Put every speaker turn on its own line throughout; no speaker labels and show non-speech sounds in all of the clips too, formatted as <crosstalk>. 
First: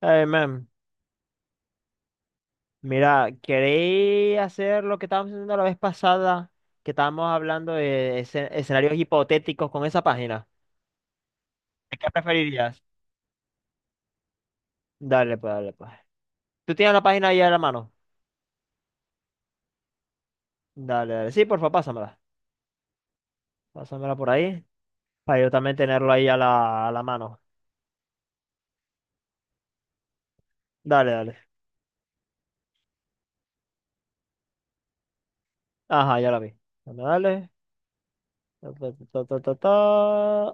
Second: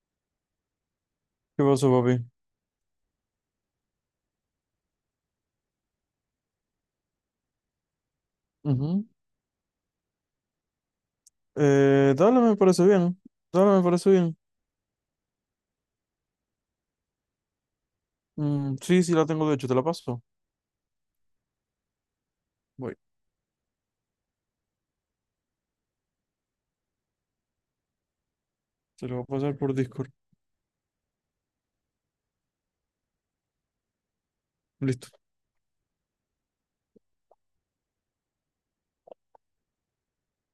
Ay, man,
¿Qué pasó, papi?
mira, queréis hacer lo que estábamos haciendo la vez pasada, que estábamos hablando de escenarios
Ujú.
hipotéticos con esa página. ¿Qué
Dale, me
preferirías?
parece bien. Dale, me parece bien.
Dale, pues, dale, pues. ¿Tú tienes la página ahí a la mano?
Mm, sí, sí, la tengo de hecho, te la paso.
Dale, dale. Sí, porfa, pásamela.
Voy,
Pásamela por ahí, para yo también tenerlo ahí a la mano.
te la voy a pasar por Discord.
Dale, dale.
Listo.
Ajá, ya la vi. Dale, dale. Ta, ta, ta, ta, ta.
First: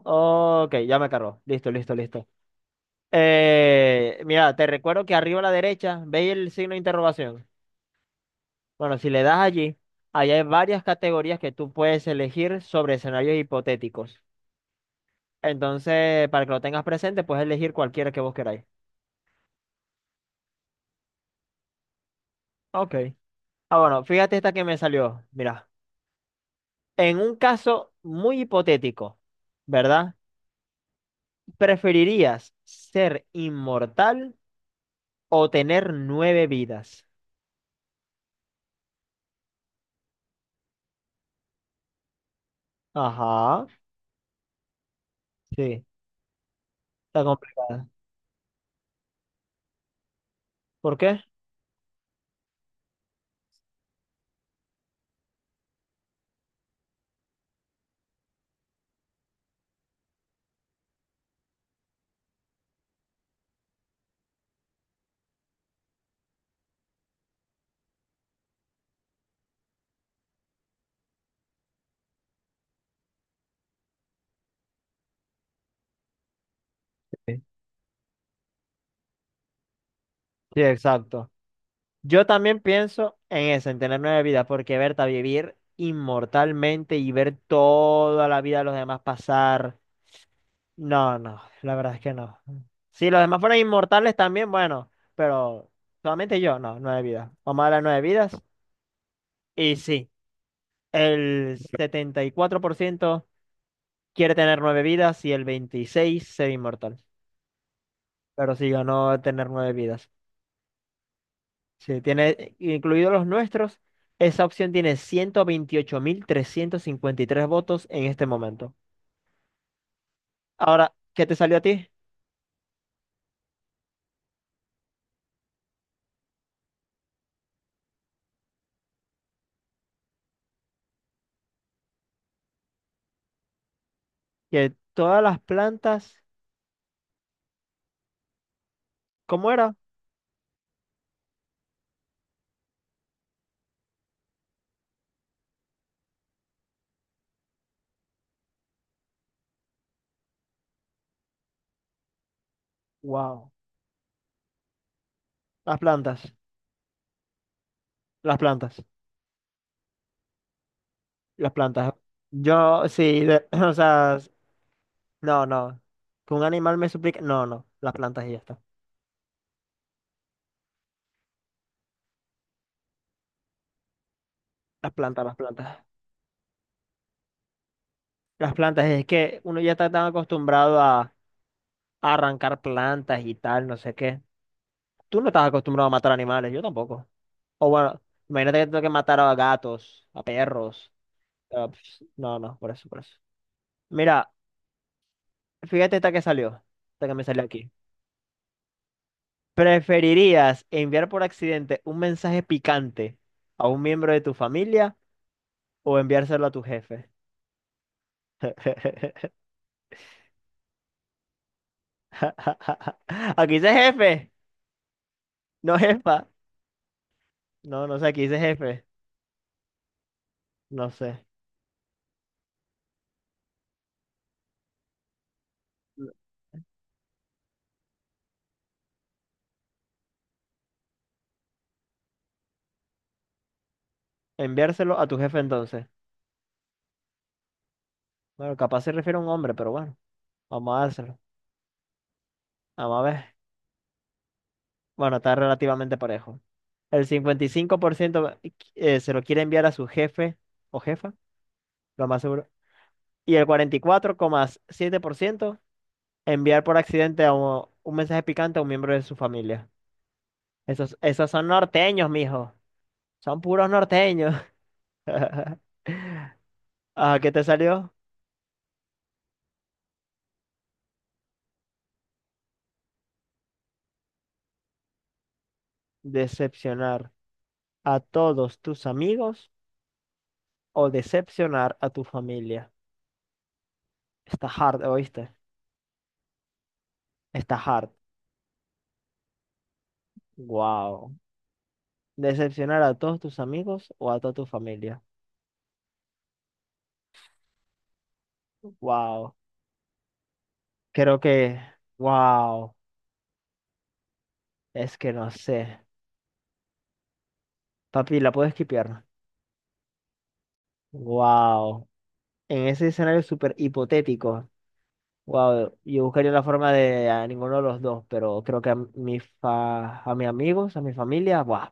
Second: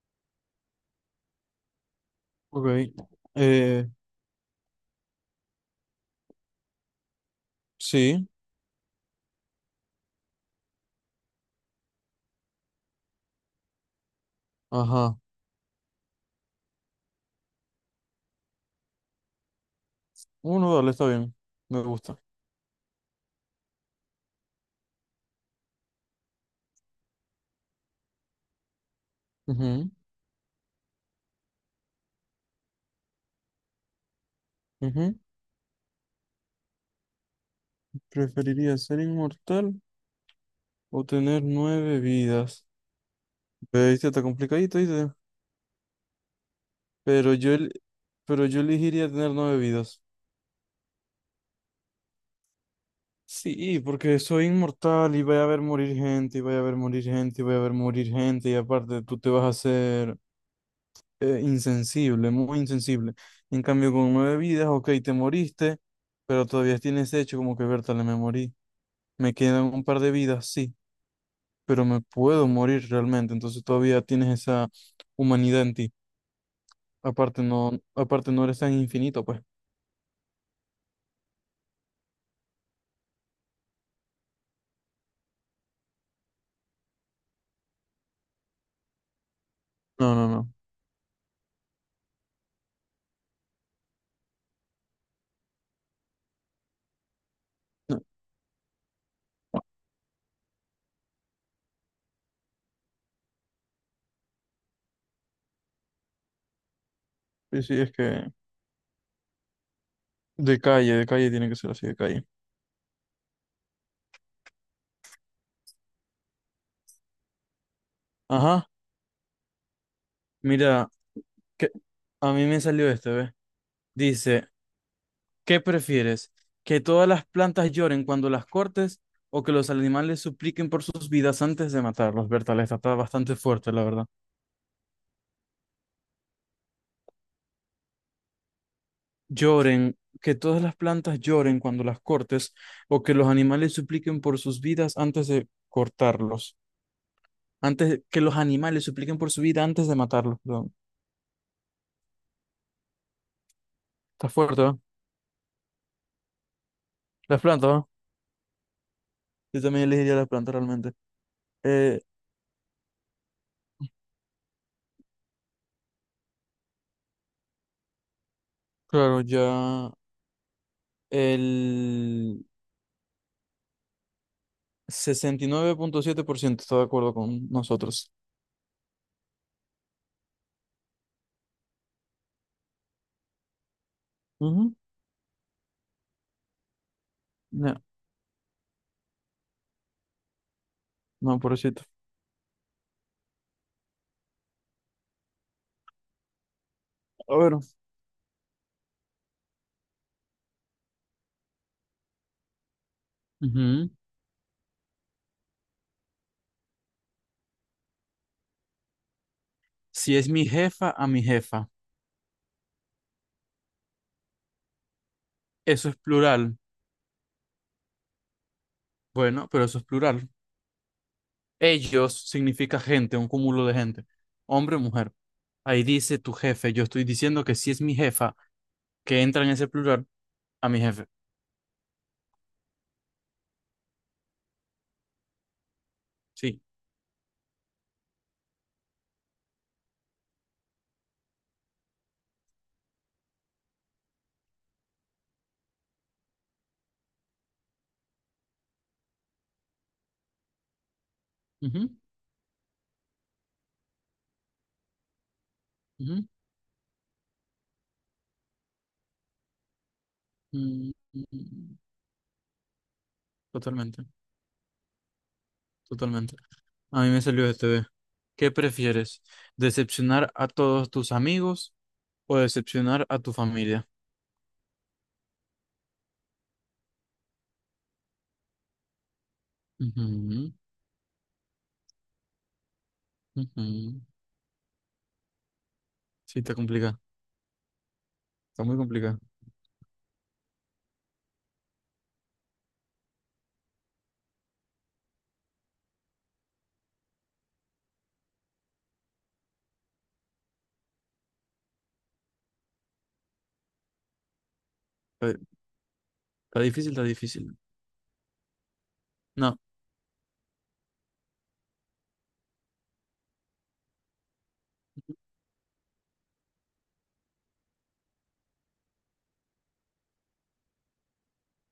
Ok, ya me cargó. Listo, listo, listo.
Ok. Eh,
Mira, te recuerdo que arriba a la derecha, ¿veis el signo de interrogación?
sí,
Bueno, si le das allí, allá hay varias categorías que tú puedes elegir sobre escenarios hipotéticos.
ajá.
Entonces, para que lo tengas presente, puedes elegir cualquiera que vos queráis.
Uno, dale, está bien. Me gusta.
Ok. Ah, bueno, fíjate esta que me salió. Mira, en un caso muy hipotético, ¿verdad? ¿Preferirías ser inmortal
Ujú, ujú.
o tener nueve vidas?
¿Preferiría ser inmortal o tener nueve vidas?
Ajá,
Viste, está complicadito, ¿viste?
sí, está
Pero yo, el-
complicada.
pero yo elegiría tener nueve vidas.
¿Por qué?
Sí, porque soy inmortal y voy a ver morir gente, y voy a ver morir gente, y voy a ver morir gente, y aparte tú te vas a hacer insensible, muy insensible. En cambio, con nueve vidas, ok, te moriste, pero todavía tienes hecho como que, Bertale, me morí. Me quedan un par de vidas, sí, pero me puedo morir realmente, entonces todavía tienes esa humanidad en ti.
Sí,
Aparte no eres tan infinito, pues.
sí, exacto. Yo también pienso en eso, en tener nueve vidas, porque Berta, vivir inmortalmente y ver toda la vida de los demás pasar,
No, no, no.
no, no, la verdad es que no. Si los demás fueran inmortales también, bueno, pero solamente yo, no, nueve vidas. Vamos a las
No,
nueve vidas. Y sí, el 74% quiere tener nueve vidas y el 26% ser inmortal.
sí, sí, es que
Pero sí, yo no tener nueve vidas.
de calle tiene que ser así, de
Sí,
calle.
tiene incluidos los nuestros. Esa opción tiene 128.353 votos en este
Ajá,
momento.
mira.
Ahora, ¿qué te salió a
que-
ti?
A mí me salió este, ¿ves? Dice, ¿qué prefieres? ¿Que todas las plantas lloren cuando las cortes o que los animales supliquen por sus vidas antes de matarlos? Berta, esta está bastante fuerte, la verdad.
Que todas las plantas, ¿cómo era?
Lloren, que todas las plantas lloren cuando las cortes o que los animales supliquen por sus vidas antes de cortarlos. Antes, que los animales supliquen por su vida antes de matarlos, perdón.
Wow,
Está fuerte, ¿va?
las plantas,
Las plantas, ¿va?
las plantas,
Yo también elegiría las plantas realmente.
las plantas.
Eh,
Yo, sí, <clears throat> o sea, no, no. Que un animal me suplique, no, no, las plantas y ya está.
claro, ya el
Las plantas, las
sesenta y nueve
plantas.
punto siete por ciento está de acuerdo con nosotros.
Las plantas, es que uno ya está tan acostumbrado a arrancar plantas y tal, no sé qué.
Ujú.
Tú no estás acostumbrado a matar animales, yo tampoco. O
Ya,
bueno, imagínate que tengo que matar a gatos, a perros.
no,
Ah,
pobrecito.
pf, no, no, por eso, por eso. Mira, fíjate esta que salió. Esta que me
A
salió
ver.
aquí. ¿Preferirías enviar por accidente un mensaje picante a un
Ujú.
miembro de tu familia o enviárselo a tu jefe? <laughs>
Si es mi jefa, a mi jefa.
Aquí dice jefe, no
Eso es
jefa.
plural.
No, no sé, aquí dice jefe.
Bueno, pero eso es plural.
No sé.
Ellos significa gente, un cúmulo de gente. Hombre o mujer. Ahí dice tu jefe. Yo estoy diciendo que si es mi jefa, que entra en ese plural, a mi jefe.
Enviárselo a tu jefe entonces.
Sí.
Bueno, capaz se refiere a un hombre, pero bueno, vamos a dárselo. Vamos a ver. Bueno, está relativamente parejo. El 55% se lo quiere enviar a su jefe o jefa,
Ujú,
lo más seguro. Y el 44,7%
ujú,
enviar por accidente a un mensaje picante a un miembro de su familia.
mm,
Esos,
mm,
esos son
mm.
norteños, mijo. Son puros
Totalmente,
norteños. <laughs>
totalmente. A mí
Ah,
me
¿qué te
salió este.
salió?
¿Qué prefieres? ¿Decepcionar a todos tus amigos o decepcionar a tu familia?
Decepcionar a todos tus amigos
Ujú,
o decepcionar a tu familia.
ujú.
Está hard, ¿oíste?
Sí, está complicado.
Está hard.
Está muy complicado.
Wow. Decepcionar a todos tus amigos o a toda tu familia. Wow. Creo que, wow, es que no
Está,
sé.
está difícil, está difícil.
Papi, ¿la puedo esquipear?
No,
Wow. En ese escenario súper hipotético, wow, yo buscaría la forma de a ninguno de los dos, pero creo que a, a mis amigos, a mi familia, wow.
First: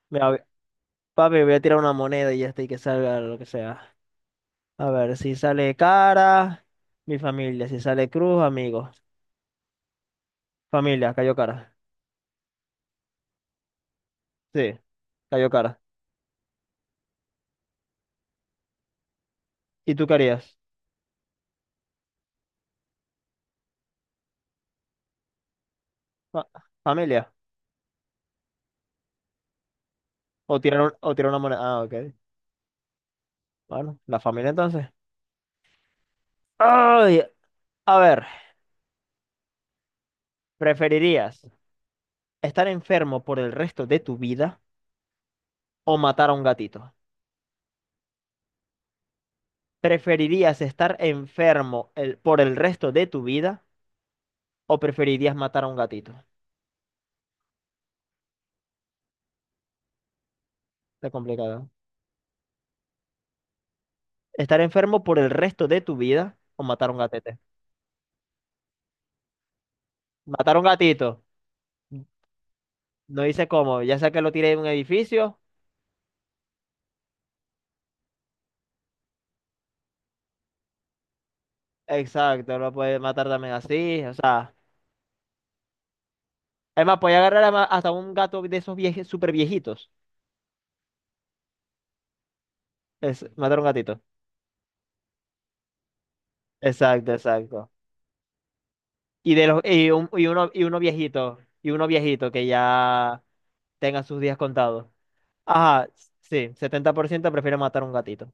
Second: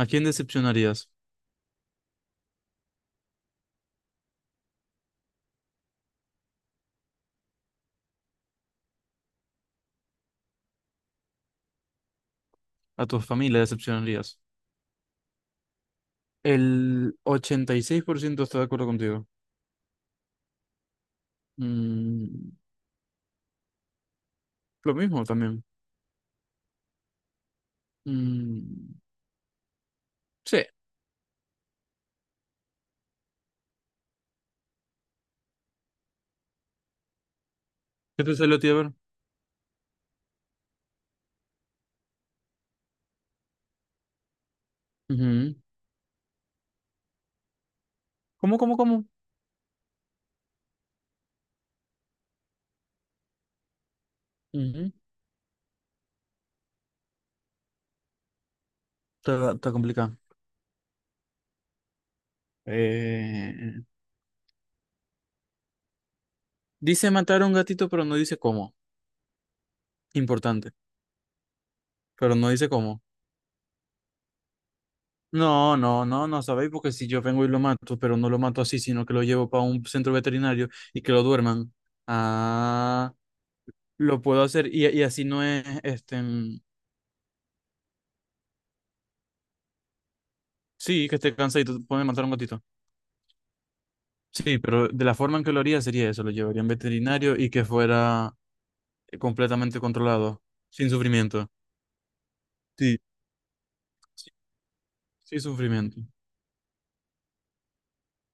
¿a quién
Mira,
decepcionarías?
papi, voy a tirar una moneda y ya está, y que salga lo que sea. A ver, si sale cara, mi familia, si sale cruz, amigos. Familia, cayó cara.
A tu familia decepcionarías.
Sí, cayó cara.
El 86% está de acuerdo contigo.
¿Y tú qué harías?
Mm, Lo mismo también.
Fa- Familia.
Mm,
O
sí.
tirar, o tirar una moneda. Ah, ok. Bueno, la familia entonces. Ay, a ver,
¿Qué te salió a ti, a ver?
¿preferirías estar enfermo por el resto de tu vida
Ujú.
o matar a un gatito?
¿Cómo, cómo, cómo?
¿Preferirías estar enfermo por el resto de tu vida o
Ujú,
preferirías matar a un gatito?
está complicado.
Está complicado. ¿Eh?
Eh,
¿Estar enfermo por el resto de tu vida o matar a un
Dice
gatete?
matar a un gatito, pero no dice cómo.
Matar a un
Importante,
gatito.
pero no dice cómo.
No dice cómo, ya sea que lo tire de un edificio.
No, no, no, no sabéis, porque si yo vengo y lo mato, pero no lo mato así, sino que lo llevo para un centro veterinario y que lo duerman.
Exacto, lo puede
Ah,
matar también así. O
lo puedo
sea,
hacer y así no es,
además, puede agarrar hasta un gato de esos super viejitos.
sí, que esté cansadito, puede matar a un gatito.
Es matar a un gatito.
Sí, pero de la forma en que lo haría sería eso, lo llevaría a un
Exacto,
veterinario y que
exacto.
fuera
Y de los
completamente
y, un- y
controlado,
uno y uno
sin
viejito,
sufrimiento.
y uno viejito que
Sí,
ya tenga sus
sí,
días contados.
sí, sin
Ajá,
sufrimiento.
sí, 70% prefiere matar a un gatito.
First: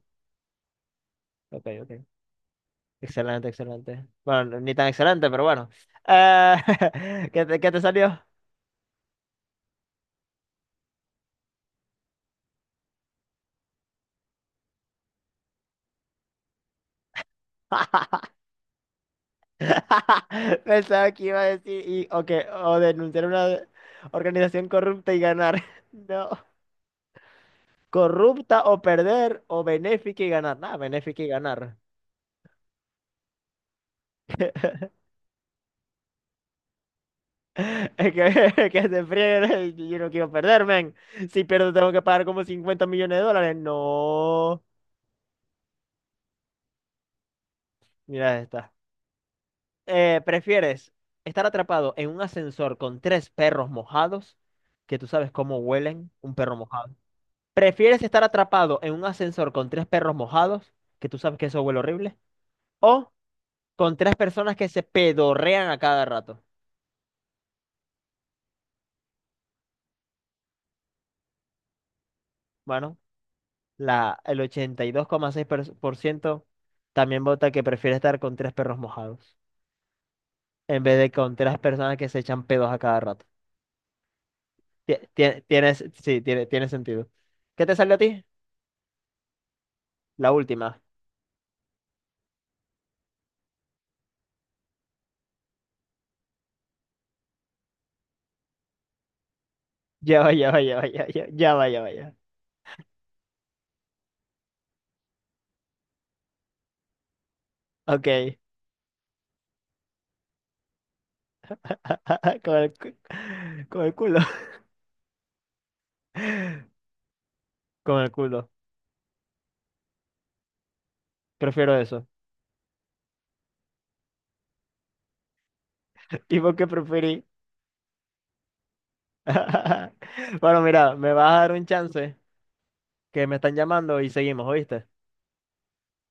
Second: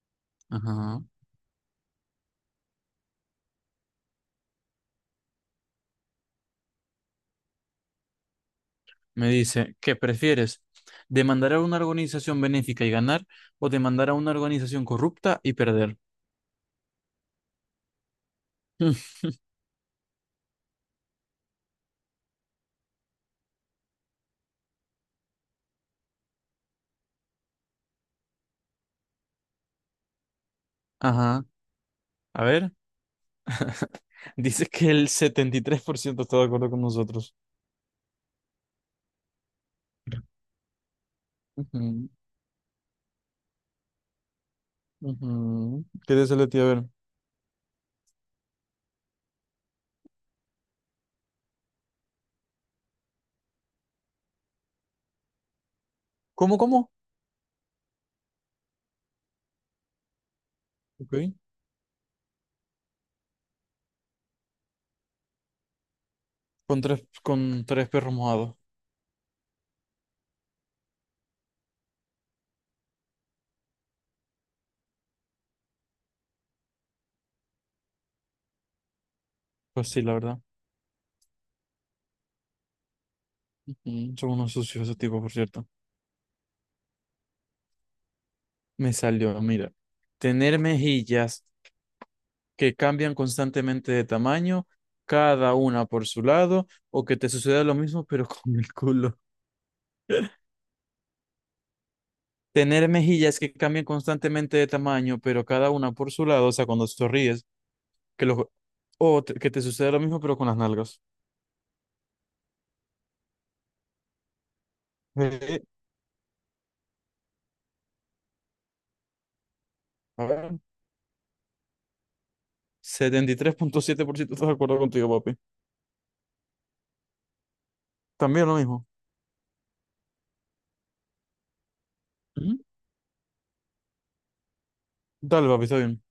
Ajá.
Ok, ok. Excelente, excelente. Bueno, ni tan excelente, pero bueno. Eh, <laughs> ¿qué qué te salió?
Me dice, ¿qué prefieres? ¿Demandar a una organización benéfica y ganar o demandar a una organización corrupta y perder? <laughs> Mm,
<laughs> Pensaba que iba a decir y o que o denunciar una organización corrupta y ganar. <laughs> No. Corrupta o perder o benéfica y ganar. Nada, benéfica y
ajá.
ganar.
A ver, <laughs>
<laughs>
dice que el 73% está de acuerdo con nosotros.
Es que, <laughs> que se friegue, y <laughs> yo no quiero perder, men. Si pierdo, tengo que
Ujú,
pagar como $50 millones. No.
ujú. ¿Qué dice Leti? A ver.
Mira esta. ¿Prefieres estar atrapado en un ascensor con tres perros mojados? Que tú sabes cómo huelen un perro
¿Cómo, cómo?
mojado. ¿Prefieres estar atrapado en un ascensor con tres perros mojados? Que
Ok.
tú sabes que eso huele horrible. ¿O con tres personas que se pedorrean a cada rato?
Con tres perros mojados.
Bueno, el 82,6% también vota que prefiere estar con tres perros mojados
Pues sí, la verdad.
en vez de con tres personas que se echan pedos a cada rato.
Ujú, son unos sucios esos tipos, por cierto.
Tienes, sí, tiene sentido. ¿Qué te salió a ti?
Me salió, mira.
La
Tener
última. <laughs>
mejillas que cambian constantemente de tamaño, cada una por su lado, o que te suceda lo mismo, <laughs> pero con el culo.
Ya va, ya va, ya va, ya va, ya va, ya va, ya
Tener mejillas que cambian constantemente de tamaño, pero cada una por su lado, o sea, cuando sonríes,
va.
que
Ok.
lo, que te suceda lo mismo, pero con las nalgas.
<laughs> Con el, con el culo. <laughs>
Eh,
Con el culo.
a ver,
Prefiero eso.
73,7% estoy de acuerdo contigo, papi.
<laughs> ¿Y por qué preferí?
También lo mismo.
<laughs> Bueno, mira, me vas a dar un chance
Ujú.
que me están llamando y seguimos, ¿oíste?
Dale, papi, está bien.